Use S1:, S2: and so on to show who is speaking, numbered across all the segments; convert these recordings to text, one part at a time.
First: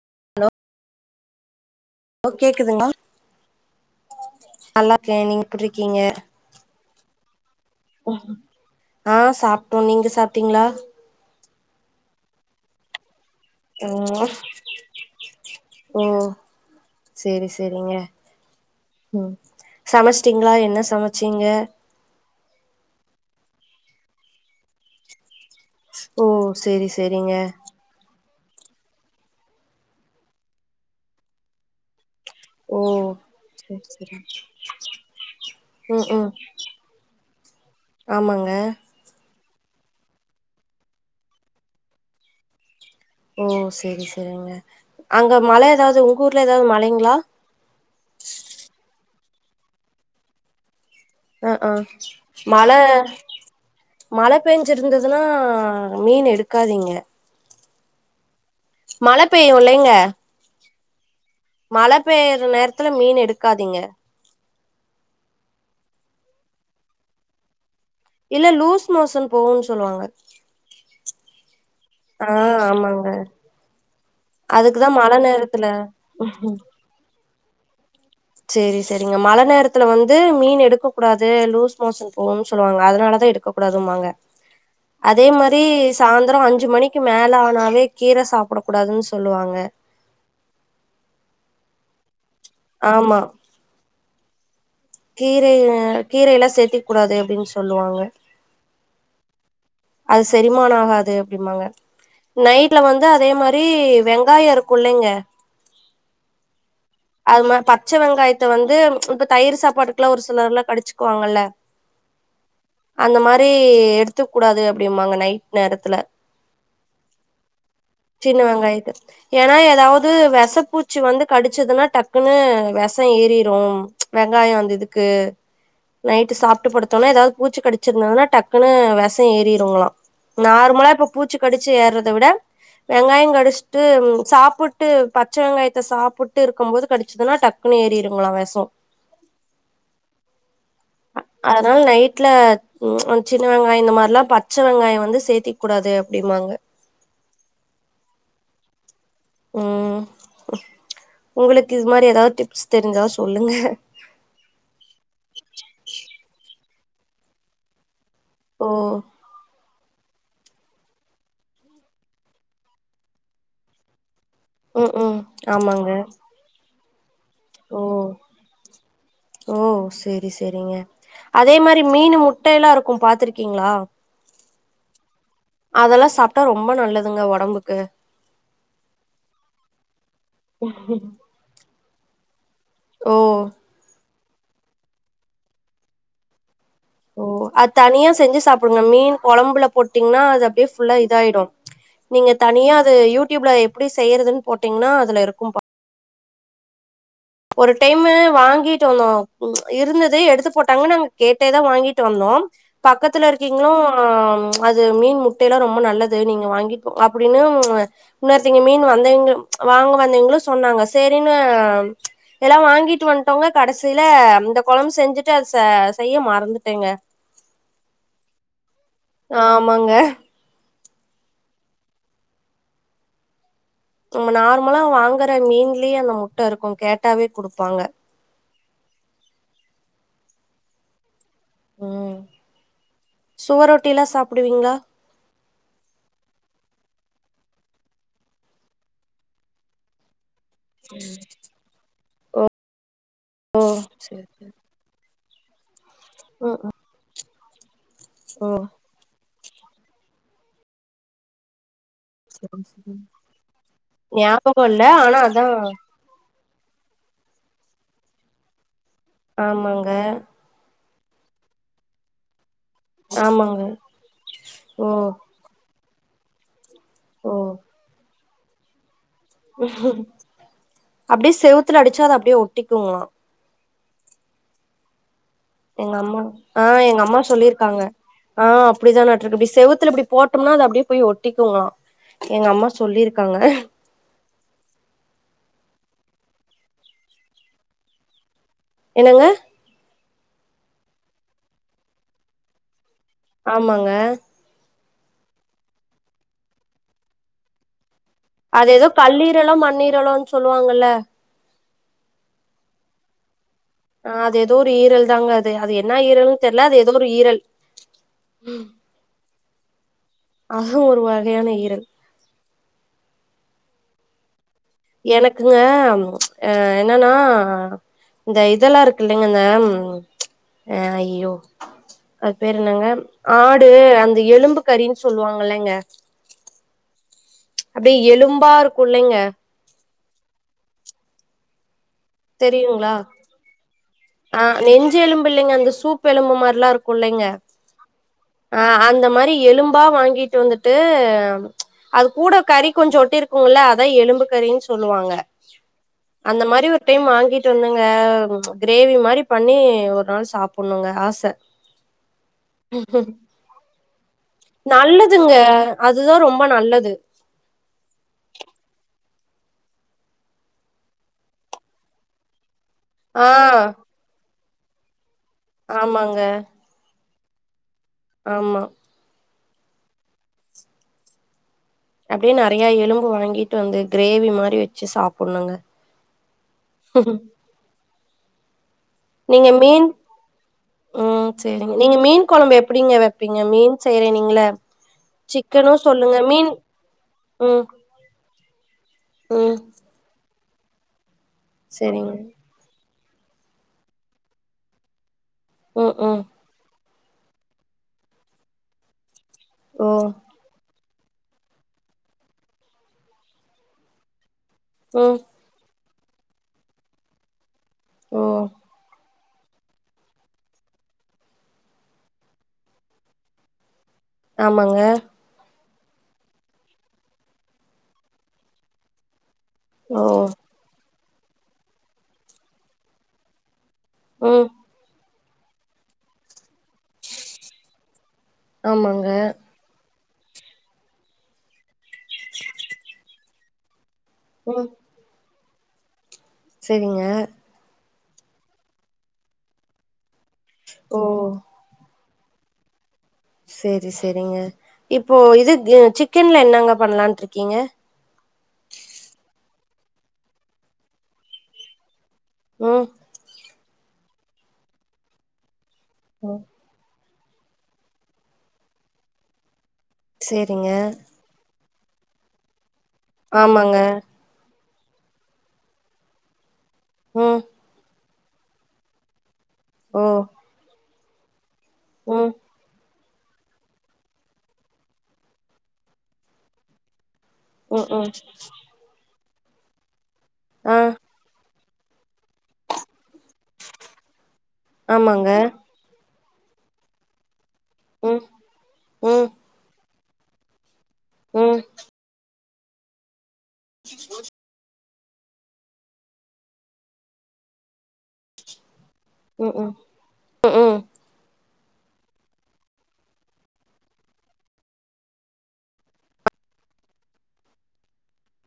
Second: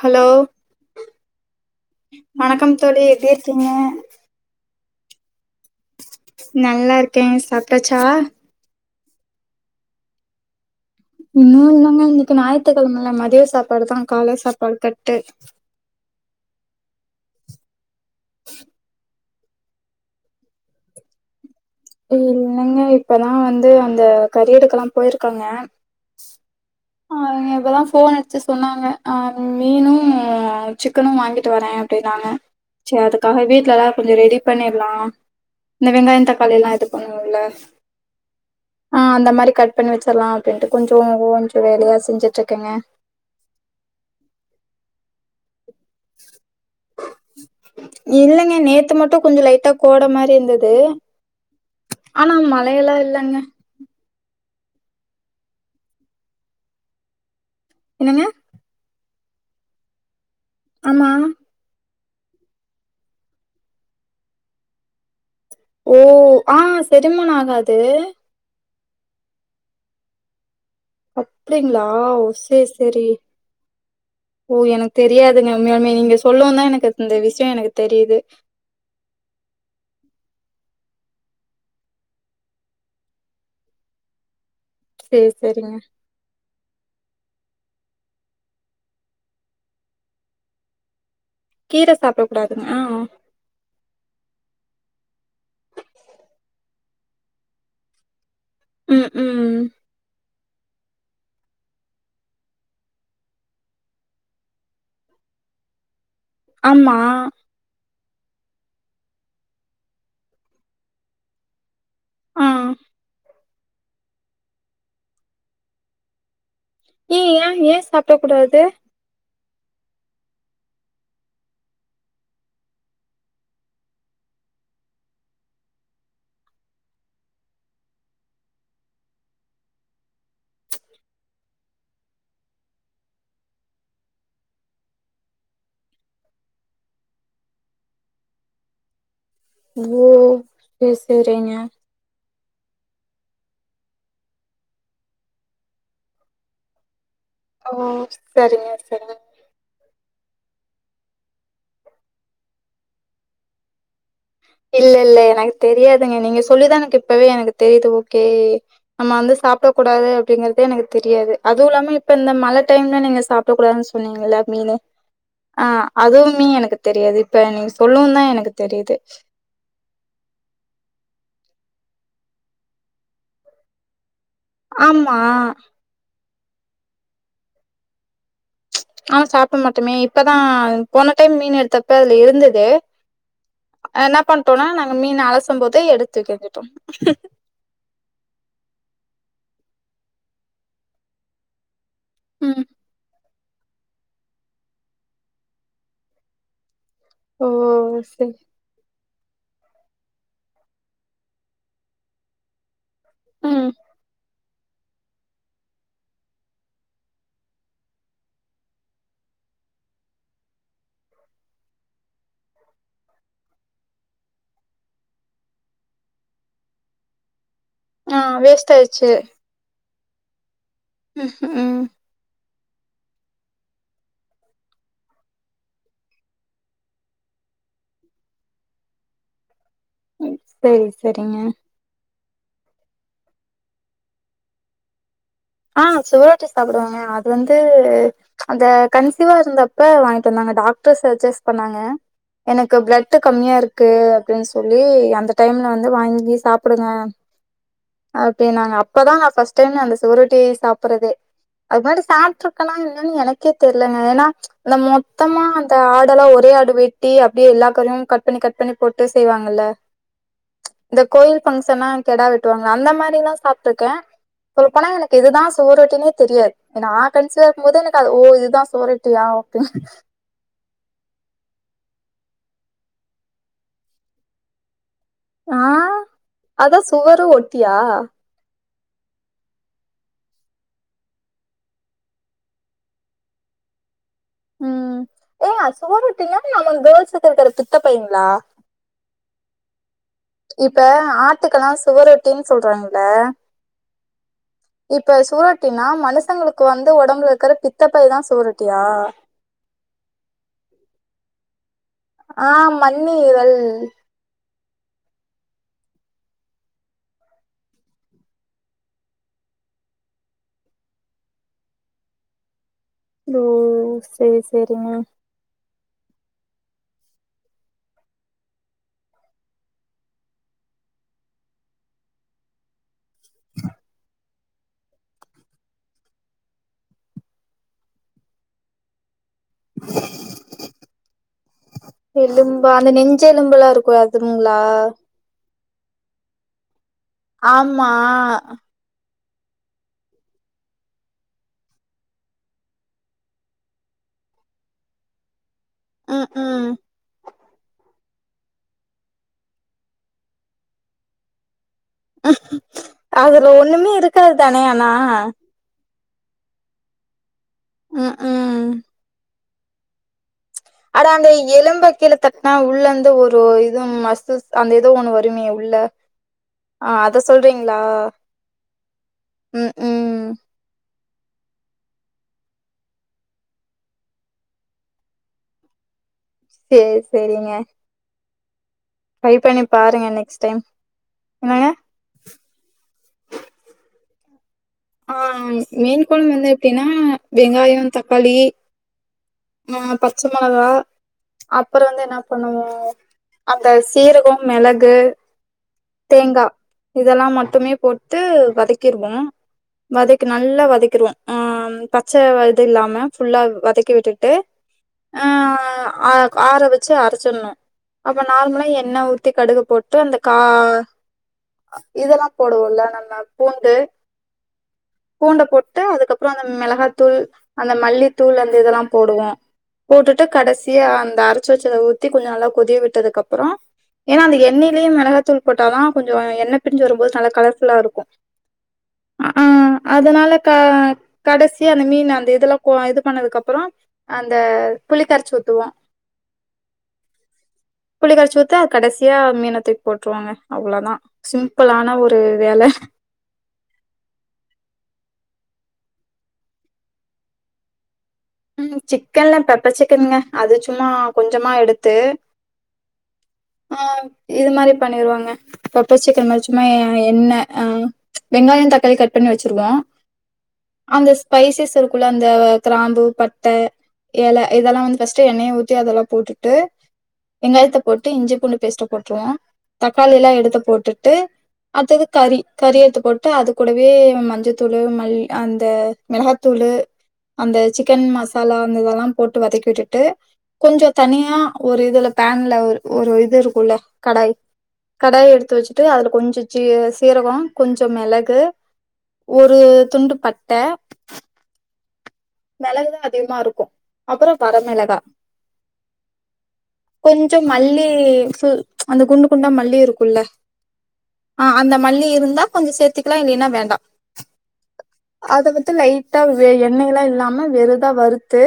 S1: Hello
S2: ஓ
S1: வணக்கம்
S2: கேக்குதுங்களா
S1: தோழி எப்டி இருக்கீங்க
S2: நல்லா இருக்கே நீங்க எப்புடி இருக்கீங்க
S1: நல்லா இருக்கே சாப்ட்டாச்சா
S2: ஆ சாப்ட்டோ, நீங்க சாப்ட்டீங்களா
S1: இன்னு இல்லாங்க இன்னைக்கி ஞாயித்துக்கெழமல்ல மதிய சாப்பாடுதா
S2: ம்
S1: கால சாப்பாடு கட்டு
S2: ஓ சேரி சேரிங்க ம், சமைச்சிட்டீங்களா என்ன சமைச்சீங்க
S1: இல்லைங்க இப்பதா வந்து அந்த கறி எடுக்கல்லா போயிருக்காங்க
S2: ஓ சேரி சே
S1: ஆ இப்பதா ஃபோன் அடி ச்சு சொன்னாங்க ஆ மீனும் சிக்கனு வாங்கிட்டு வரே அப்டின்னாங்க
S2: ஓ
S1: சேரி அதுக்காக வீட்ல
S2: சேரி
S1: எல்லா கொஞ்சோ
S2: சேரி
S1: ரெடி பண்ணிட்லா இந்த
S2: ம்
S1: வெங்காய
S2: ம்
S1: தக்காளி எல்லா இது பண்ணணுல்ல
S2: ஆமாங்க
S1: ஆ அந்த மாரி கட் பண்ணி வச்சிட்லா அப்டின்ட்டு கொஞ்சோ கொஞ்ச வேலையா செஞ்சுட்டு இருக்கேங்க
S2: ஓ சேரி சேரிங்க அங்க மழ ஏதாவது உங்க ஊர்ல ஏதாவது மழைங்ளா
S1: இல்லங்க நேத்து மட்டு கொஞ்சோ லைட்டா கோட மாரி இருந்தது
S2: அ, ஆ,
S1: ஆனா
S2: மழ
S1: மழையெல்லா இல்லங்க
S2: மழ பேஞ்சிருந்ததுனா மீன் எடுக்காதீங்க
S1: என்னங்க
S2: மழ பெய்யு இல்லைங்க
S1: ஆமா
S2: மழ பெய்யிற நேரத்துல மீன் எடுக்காதீங்க
S1: ஓ ஆ செரிமானம் ஆகாது
S2: இல்ல லூஸ் மோசன் போகுன்னு சொல்லுவாங்க
S1: அப்டிங்ளா ஓ
S2: ஆ
S1: சேரி
S2: ஆமாங்க
S1: சேரி ஓ
S2: அதுக்குதா
S1: எனக்கு
S2: மழ
S1: தெரியாதுங்க
S2: நேரத்துல
S1: உண்மையாலுமே நீங்க சொல்லவுந்தா எனக்கு இந்த விஷய எனக்கு தெரியுது
S2: சேரி சேரிங்க மழ நேரத்துல வந்து மீன் எடுக்க கூடாது லூஸ் மோசன் போவும்னு சொல்லுவாங்க அதனாலதா எடுக்க கூடாதும்பாங்க அதே
S1: சேரி
S2: மாரி
S1: சேரிங்க
S2: சாயந்தரோ அஞ்சு மணிக்கு மேல ஆனாவே கீர சாப்ட கூடாதுன்னு சொல்லுவாங்க
S1: கீர சாப்டக்கூடாதுனு ஆ, ஆ
S2: ஆமா கீரை அ கீரை எல்லா சேத்துக்கூடாது அப்டின்னு சொல்லுவாங்க
S1: ம், ம்
S2: அது செரிமான ஆகாது அப்டிம்பாங்க நைட்ல வந்து அதே மாரி வெங்காய இருக்கு இல்லைங்க
S1: ஆமா
S2: நம்ம பச்ச வெங்காயத்த வந்து இப்ப தயிர் சாப்பாட்டுக்கெல்லா ஒரு சிலர்ல்லா கடிச்சிக்குவாங்கல்ல
S1: ஆ
S2: அந்த மாரி எடுத்துக்கூடாது அப்டிம்பாங்க நைட் நேரத்துல
S1: ஏ ஏன் ஏ சாப்ட கூடாது
S2: ஏனா எதாவது வெசப்பூச்சி வந்து கடிச்சிதுன்னா டக்குன்னு வெஷம் ஏறிரும் வெங்காயம் வந்து இதுக்கு நைட்டு சாப்ட்டு படுத்தொன்னே எதாவது பூச்சி கடிச்சதுன்னால டக்குன்னு வெஷம் ஏறிருங்களா நார்மலா இப்ப பூச்சி கடிச்சி ஏறத விட வெங்காயம் கடிச்சிட்டு சாப்புட்டு பச்ச வெங்காயத்த சாப்புட்டு இருக்கமோது கடிச்சிதுன்னா டக் குனு ஏறிருங்களா வெஷோ
S1: ஐயோ
S2: அ அதனால நைட்ல ம் சின்ன வெங்காயம் இந்த மாரிலாம் பச்ச வெங்காயம் வந்து சேத்திக்கூடாது அப்டிம்பாங்க
S1: ஓ செரிங்க செரிங்க
S2: ம் ஒங்களுக்கு இது மாரி எதாவது டிப்ஸ் தெரிஞ்சா சொல்லுங்க
S1: இல்ல இல்ல எனக்கு தெரியாதுங்க நீங்க சொல்லிதா எனக்கு இப்பவே எனக்கு தெரியுது கே
S2: ஓ
S1: நம்ம வந்து சாப்ட கூடாது அப்டிங்கிறதே எனக்கு தெரியாது அதுவும் இல்லாம இப்ப இந்த மழ டைம்ல நீங்க சாப் டக்கூடாதுன் சொன்னீங்க இல்ல மீனு
S2: ம் ம்
S1: ஆ
S2: ஆமாங்க
S1: அதுவுமே எனக்கு தெரியாது இப்ப நீங்க
S2: ஓ
S1: சொல்லவுந்தா எனக்கு தெரியிது
S2: ஓ செரி செரிங்க அதே மாரி மீனு முட்ட எல்லா இருக்கும் பாத்துருக்கீங்ளா
S1: ஆமா
S2: அதெல்லா சாப்ட்டா ரொம்ப நல்லதுங்க ஒடம்புக்கு
S1: ஆனா சாப்டமாட்டமே இப்பதா போன டைம் மீன் எடுத்தப்ப அதுல இருந்தது
S2: ஓ
S1: ஆ என்னா பண்டோன்னா நாங்க மீன அலசம் போதே எடுத்துக்க கேட்டோ
S2: ஓ அது தனியா செஞ்சி சாப்புடுங்க மீன் கொழம்புல போட்டீங்ன்னா அது அப்டே ஃபுல்லா இதாயிடு நீங்க
S1: ம்.
S2: தனியா அத யூடியூப்ல எப்டி செய்யறதுன் போட்டீங்கன்னா அதுல இருக்கும் பா
S1: ஓ!
S2: ஒரு டைமு
S1: சரி.
S2: வாங்கிட்டு வந்தோ ம்ச் இருந்தது எடுத்து போட்டாங்க நாங்க கேட்டேதா வாங்கிட்டு வந்தோ பக்கத்துல
S1: ம்.
S2: இருக்கீங்ளோ ம் அது மீன் முட்டைலா ரொம்ப நல்லது நீங்க வாங்கிகோ அப்டின்னு உன்னொருத்தீங்க மீன் வந்தவங்க வாங்க வந்தவங்களும் சொன்னாங்க சேரின்னு எல்லா வாங்கிட்டு வண்டோங்க கடைசில இந்த கொழம்பு செஞ்சிட்டு அத செ செய்ய மறந்துட்டேங்க
S1: ஆ வேஸ்ட் ஆயிச்சி
S2: ஆமாங்க
S1: ம்
S2: நம்ம நார்மலா வாங்குற மீன்லயே அந்த முட்ட இருக்கு கேட்டாவே குடுப்பாங்க
S1: சேரி சேரிங்க
S2: ம் சுவரொட்டில்லா சாப்டுவீங்ளா
S1: ஆ செவுரொட்டி சாப்புடுவேங்க அது வந்து அந்த கன்சிவா இருந்தப்ப வாங்கிட்டு வந்தாங்க டாக்டர்ஸ் சஐஸ் பண்ணாங்க எனக்கு பிளட்டு கம்மியா
S2: ஓ
S1: இருக்கு
S2: சரி சரி.
S1: அப்டின் சொல் வே அந்த டைம்ல வந்து வாங்கி சாப்புடுவே ஓகே
S2: ஓ
S1: நாங்க இப்பதா நா பஸ்ட் டைமே அந்த செவ்ரொட்டியே சாப்பறதே அது மாரி சாப்ட்ருக்கனா என்னான் எனக்கே தெரியலங்க ஏனா
S2: ஞாபகோ
S1: அந்த
S2: இல்ல ஆனா அதா
S1: மொத்தமா அந்த ஆடெல்லா ஒரே ஆடு வெ ட்டி அப்டே எல்லா கறையும் கட் பண்ணி கட் பண்ணி போட்டு செய்வாங்கல்ல
S2: ஆமாங்க
S1: இந்த கோயில் பங்க்ஷனா கெடா வெட்டுவாங்களா அந்த மாரி எல்லா
S2: ஆமாங்க
S1: சாப்ட்டுருக்கன் சொல்ல
S2: ஓ
S1: போனா எனக் இதுதா செவுரொட்டினே தெரியாது நா
S2: ஓ
S1: கன்சிவா இருக்கமோது எனக்கு அது ஓ இதுதா சோரட்டியா
S2: அப்டியே செவுத்துல அடிச்சா அது அப்டியே ஒட்டிக்குங்ளா
S1: ஆ
S2: எங்க அம்மா ஆ
S1: அதா
S2: எங்க அம்மா
S1: சுவரு ஒட்டியா
S2: சொல்லியிருக்காங்க ஆ அப்டிதா நட்ருக்கு இப்டி செவுத்துல இப்டி போட்டோம்னா அது அப்டியே போய் ஒட்டிக்குங்ளா எங்க அம்மா சொல்லியிருக்காங்க
S1: ம் ஏங்க சுவரொட்டீங்கா நமக் கேர்ள்ஸ்ஸுக்கு இருக்கிற பித்த பைங்ளா
S2: என்னங்க
S1: இப்ப ஆட்டுக்கல்லா சுவரொட்டின் சொல்றாங்ள
S2: ஆமாங்க
S1: இப்ப சுவரொட்டினா மனுஷங்களுக்கு வந்து ஒடம்புல இருக்கிற பித்தப்பை தா
S2: அது
S1: சுவரொட்டியா
S2: எதோ கல்லீரலோ மண்ணீரலோ சொல்லுவாங்கல்ல
S1: ஆ மண்ணீரல்
S2: ஆ அது எதோ ஒரு ஈரல் தாங்க அது அது என்ன ஈரல்ன்னு தெர்ல அது ஏதோ ஒரு ஈரல் ம் அதுவு ஒரு வகையான ஈரல்
S1: ஓ செரி செரிங்க
S2: எனக்குங்க அ என்னன்னா இந்த இதெல்லா இருக்குல்லைங்க அந்த அ அய்யிய்யோ அது பேரு என்னங்க ஆடு அந்த எலும்பு கறின் சொல்வாங்கல்லைங்க அப்டியே எலும்பா இருக்கும்ல்லைங்க
S1: [inaudible] எலும்பா அந்த
S2: தெரியுங்களா
S1: நெஞ்ச எலும்புல்லா இருக்கும்
S2: ஆ
S1: அதுங்ளா
S2: நெஞ்சு எலும்பு இல்லைங்க அந்த சூப் எலும்பு மாரிலா இருக்கும் இல்லைங்க
S1: ஆமா
S2: ஆ அந்த மாரி எலும் பா வாங்கிட்டு வந்துட்டு அது கூட கறி கொஞ்சம் ஒட்டி இருக்குங்ள அதா எலும்பு கறின் சொல்லுவாங்க
S1: ம்
S2: அந்த மாரி
S1: ம்
S2: ஒரு டைம் வாங்கிட்டு வந்தங்க கிரேவி மாரி பண்ணி ஒரு நாள் சாப்புன்னுங்க ஆச
S1: அதுல ஒண்ணுமே இருக்
S2: நல்லதுங்க அதுதா ரொம்ப நல்லது
S1: ம் ம் அட அந்த எலும்ப கீழ தட்னா உள்ளந்து
S2: ஆ
S1: ஒரு இதும் மஸ்சில்ஸ் அந்த ஏதோ ஒண்ணு வருமே
S2: ஆமாங்க
S1: ஆ அத சொல்றீங்ளா
S2: ஆமா
S1: ம் ம்
S2: அப்டியே நெறைய எலும்பு வாங்கிட்டு வந்து கிரேவி மாரி வெச்சு சாப்புன்னுங்க
S1: சேர் செரிங்க
S2: நீங்க மீன்
S1: பாருங்க நெக்ஸ்ட் டைம்
S2: ம்
S1: என்னங்க
S2: சேரிங்க நீங்க மீன் ன் கொழம்பு எப்டிங்க வைப்பீங்க மீன் செய்யறே நீங்கள
S1: ஆ மீன் கொழம்பு வந்து எப்டின்னா
S2: ம்
S1: வெங்காயம் தக்காளி
S2: ம்
S1: ஆ பச்ச மெளகா அப்பறோ வந்து
S2: சேரிங்க
S1: என்ன பண்ணுவோ அந்த சீரகம் மிளகு
S2: ம் ம்
S1: தேங்கா இதெல்லா மட்டுமே போட்டு வதக்கிருவோம்
S2: ஓ
S1: வதக்கி நல்லா வதக்கிருவோ ஆ பச்ச இது இல்லாம ஃபுல்லா வதக்கி விட்டுட்டு
S2: அ
S1: ஆ ஆ ஆற வெச்சு அரச்சின்னோ
S2: ஓ
S1: அப்றோ நார்மலா எண்ணெ ஊத் த்து கடுகு போட்டு அந்த கா இதெல்லா போடுவோல நம்ம பூண்டு
S2: ஆமாங்க
S1: பூண்ட போட்டு அதுக்கப்றோ அந்த மிளகாத்தூள் அந்த மல்லித்தூள் அந்த இதெல்லா போடுவோ
S2: ஓ
S1: போட்டுட்டு கடைசிய அந்த அரச்சி வச்சத ஊத்தி கொஞ்சோ நல்லா கொதிய விட்டதுக்கு அப்றோ ஏனா அந்த
S2: ம்
S1: எண்ணெய்லயே மிளகத்தூள் போட்டா தா கொஞ்சோ எண்ணெ பிரிஞ்சு வரும்போது நல்ல கலர்ஃபுல்லா இருக்கு
S2: ஆமாங்க
S1: அதனால க கடைசியா அந்த மீன் அந்த இதெல்லா இது பண்ணதுக்கு அப்றோ அந்த
S2: ம்
S1: புளி கரச்சி ஊத்துவோ
S2: சேரிங்க
S1: புளிக்கரச்சி ஊத்தி அ கடைசியா மீன தூக்கி போட்டுருவோங்க அவ்ளோதா
S2: ஓ
S1: சிம்பிளான ஒரு வேல
S2: சேரி சேரிங்க இப்போ இது சிக்கன்ல என்னங்க பண்ணலான்ட்டு இருக்கீங்க
S1: ம் சிக்கன்ல பெப்பர் சிக்கனுங்க அது சும்மா கொஞ்சமா எடுத்து
S2: ம்
S1: ஆ இது மாதிரி பண்ணிருவாங்க பெப்பர் சிக்கன் மாரி சும்மா எண்ணெ ஆ வெங்காயம் தக்காளி கட் பண்ணி வச்சிருவோ
S2: சேரிங்க
S1: அந்த ஸ்பைசஸ் இருக்குல்ல அந்த கிராம்பு பட்ட
S2: ஆமாங்க
S1: இல இதெல்லா வந்து ஃபர்ஸ்ட்டு எண்ணெய ஊத்தி அதெல்லா போட்டுட்டு
S2: ம்
S1: வெங்காயத்த போட் டு இஞ்சி பூண்டு பேஸ்ட்ட போட்டுருவோ
S2: ஓ
S1: தக்காளி எல்லா எடுத்து போட்டுட்டு அடுத்தது
S2: ம்
S1: கறி கறி எடுத்து போட்டு அது கூடவே மஞ்சத்தூள் மல் அந்த மெளகாத்தூளு அந்த
S2: ம்
S1: சிக்கன்
S2: ம்
S1: மசாலா அந்த இதெல்லா போட்டு வதக்கி விட்டுட்டு
S2: ஆ
S1: கொஞ்சோ தனியா ஒரு இதுல பேன்ல ஒரு ஒரு இது இருக்கும்ல கடாய்
S2: ஆமாங்க
S1: கடாய எடுத்து வச்சு அதுல கொஞ்சோ சீ சீரகோ கொஞ்சோ
S2: ம்
S1: மெளகு
S2: ம்
S1: ஒரு துண்டு பட் ட
S2: ம்
S1: மெளகுதா அதிகமா இருக்கு அப்றோ வரமெளகா கொஞ்சோ மல்லி சு அந்த குண்டு
S2: ம்
S1: குண்டா
S2: ம்
S1: மல்லி இருக்கும்ல்ல
S2: ம் ம்
S1: ஆ அந்த மல்லி இருந்தா கொஞ்சோ சேர்த்துக்கலா இல்லைன்னா வேண்டா அத மட்டு லைட்டா வே எண்ணெய் எல்லா இல்லாம வெறுதா வறுத்து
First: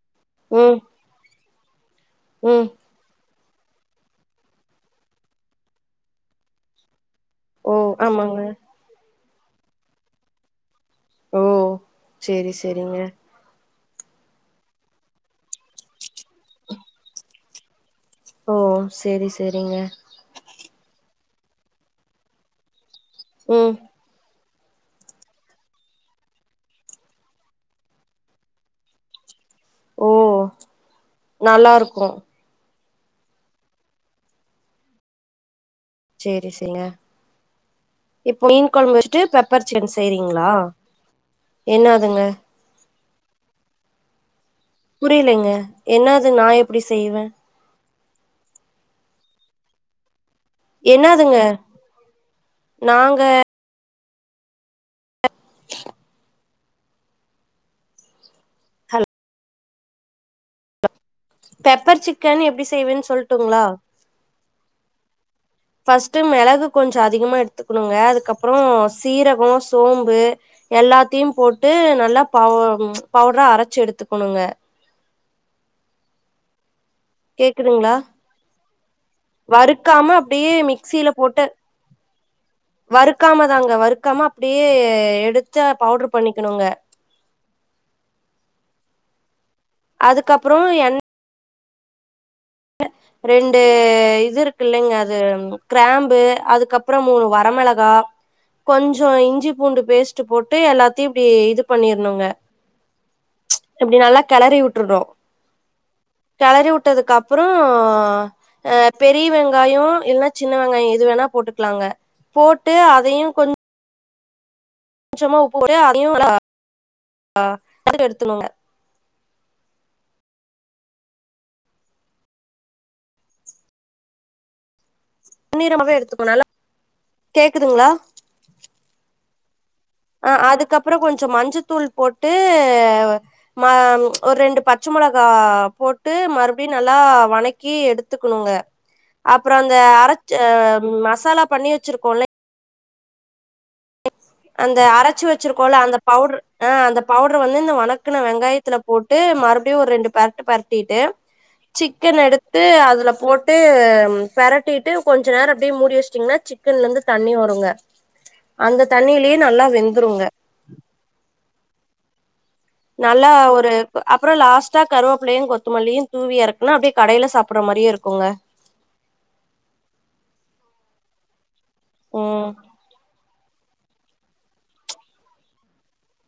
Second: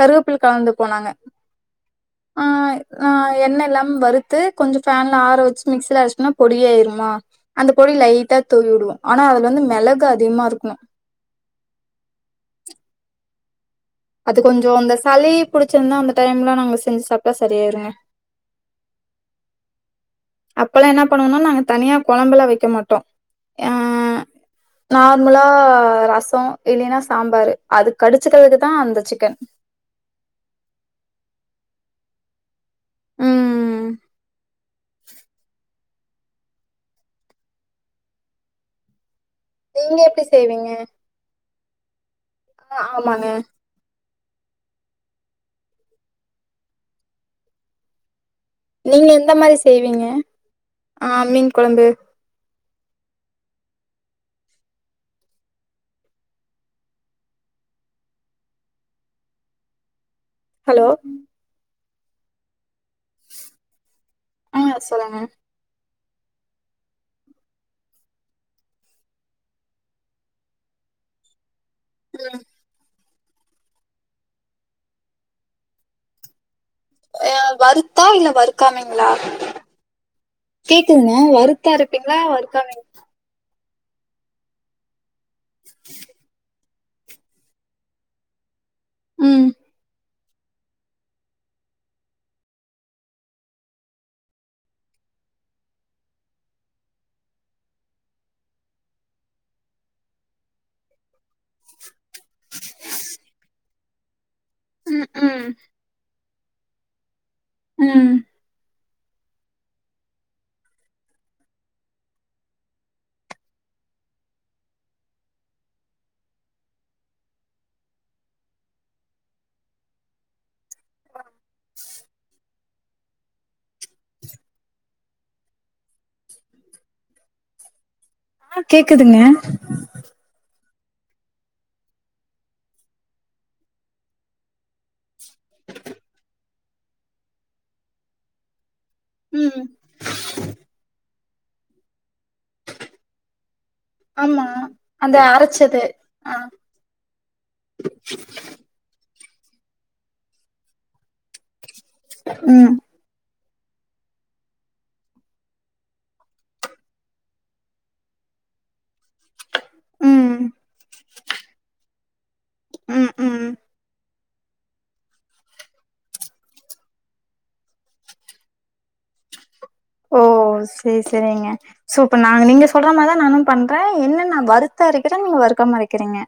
S1: கருவப்பில்ல கலந்து
S2: ம்
S1: போ நாங்க ஆ
S2: ம்
S1: ஆ எண்ணெ இல்லாம வறுத்து கொஞ்சோ ஃபேன்ல ஆற வச்சு மிக்சில அடிச்சோம்னா பொடி ஆயிருமா அந்த
S2: ஓ
S1: பொடி லைட்டா
S2: ஆமாங்க
S1: தூவி விடுவோ ஆனா அதுல வந்து மெளகு அதிகமா இருக்கு
S2: ஓ சேரி சேரிங்க
S1: அது கொஞ்சோ அந்த சளி புடிச்சிருந்தா அந்த டைம்லா நாங்க செஞ்சு சாப்ட்டா சரியாயிருங்க
S2: ஓ சேரி சேரிங்க
S1: அப்பல்லா என்ன பண்ணுவோனா நாங்க தனியா கொழம்பு எல்லா வைக்க மாட்டோ ஆ
S2: ம்
S1: நார்மலா ரசோ இல்லைன்னா சாம்பாரு அது கடிச்சக்கிறதுக்கு தா அந்த சிக்கன்
S2: ஓ நல்லாருக்கு
S1: ம் ம்
S2: சேரி சேரிங்க இப்ப மீன் கொழம்பு வச்சுட்டு பெப் ப்பர்ச்சன்
S1: நீங்க எப்டி
S2: செய்றீங்ளா
S1: செய்வீங்க
S2: என்னாதுங்க
S1: அ ஆமாங்க
S2: புரியலங்க என்னாது நா எப்டி செய்வே
S1: நீங்க எந்த மாரி செய்வீங்க ஆ
S2: என்னதுங்க
S1: மீன் கொழம்பு
S2: நாங்க
S1: ஹலோ
S2: பெப்பர் சிக்கன் எப்டி செய்வேன்னு சொல்லுட்டுங்களா
S1: ஆ சொல்லுங்க
S2: ஃபஸ்ட்டு மெளகு கொஞ்சோ அதிகமா எடுத்துக்கணுங்க அதுக்கப்புறோ சீரகோ சோம்பு எல்லாத்தையு போட்டு நல்லா ப பவுடரா அரைச்சு எடுத்துக்குணுங்க கேக்குதுங்ளா
S1: வருத்தா இல்ல வருக்காமீங்களா
S2: வறுக்காம அப்டியே மிக்சில
S1: கேக்குதுங்க
S2: போட்டு
S1: வருத் ருத்தா இருப்பீங்களா ஒருக்காங்
S2: வறுக்காம தாங்க வறுக்காம அப்டியே எடுத்த பவுடர் பண்ணிக்கணுங்க
S1: ம்
S2: அதுக்கப்புறோ எண் அ ரெண்டு இதுருக்குல்லைங்க அது கிராம்பு அதுக்கப்புறோ மூணு வரமெளகா கொஞ்சோ இஞ்சி பூண்டு பேஸ்ட் போட்டு எல்லாத்தையு இப்பிடி இது பண்ணிருணுங்க எப்டி நல்லா கெளறி உட்ருன்னு
S1: ம் ம்
S2: கெளறி உட்டதுக்கு அப் புறோ
S1: ம்
S2: அ பெரிய வெங்காயோ இல்லனா சின்ன வெங்காயோ எது வேணா போட்டுக்கலாங்க போட்டு அதையு கொஞ் சோமா போட்டு போட்டு அதையு [inaudible] எடுத்தர்னுங்க
S1: [inaudible]
S2: ன்னிரமாவவே எடுத்துக்கனு நல்லா [inaudible] கேக்குதுங்களா
S1: ஆ கேக்குதுங்க
S2: அ அதுக்கப்புறோ கொஞ்சோ மஞ்சத்தூள் போட்டு ம் ஒரு ரெண்டு பச்சை மொளகா போட்டு மறுபடியு நல்லா வணக்கி எடுத்துக்குணுங்க அப்புறோ
S1: ம்
S2: அந்த அரைச்ச அ மசாலா பண்ணி வச்சிருக்கோலைங்
S1: ஆமா
S2: அந்த அரைச்சு வச்சிருக்கோல
S1: அரச்சது
S2: அந்த
S1: ஆ
S2: பவுடர் அ அந்த பவுடர் வந்து இந்த வணக்குன வெங்காயத் துல போட்டு மறுபடியு ஒரு ரெண்டு பேரட்டு பேரட்டிட்டு சிக்கன எடுத்து
S1: ம்
S2: அதுல போட் ட்டு ம் அ பெரட்டிட்டு கொஞ்சே நேரோ அப்படியே மூடி வச்சுட்டீங்கன்னா சிக்கன்லருந்து தண்ணி வருங்க அந்த தண்ணியிலயே நல்லா வெந்துருங்க
S1: ம் ம் ம்
S2: அப்புறோ லாஸ்ட்டா கருவேப்புள்ளையு கொத்தமல்லியையு தூவி இறக்குன்னா அப்படியே கடையில சாப்பிட்ற மாரியு இருக்குங்க
S1: ஓ செரி செரிங்க சூப்பன் நாங்க
S2: ம்
S1: நீங்க சொல்ற மார் தா நானு பண்றே என்ன நா வருத்து அரைக்கிறே நீங்க வருக்காம அரைக்கிறீங்க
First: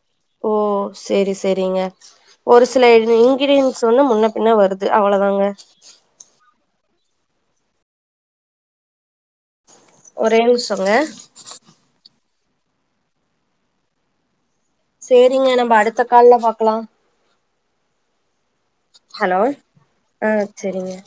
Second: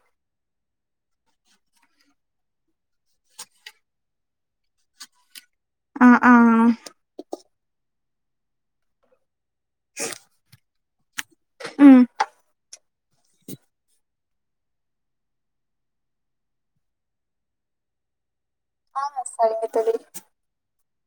S2: ஓ சேரி சேரிங்க ஒரு சில இன்கிரீடியன்ஸ் வந்து முன்ன பின்ன வருது அவ்ளோதாங்க
S1: ஆ ஆ
S2: ஒரே நிம்ஷோங்க
S1: ம்
S2: சேரிங்க நம்ம அடுத்த கால்ல பாக்லா
S1: ஆ
S2: ஹலோ
S1: சரிங்க தோழி
S2: ஆ சேரிங்க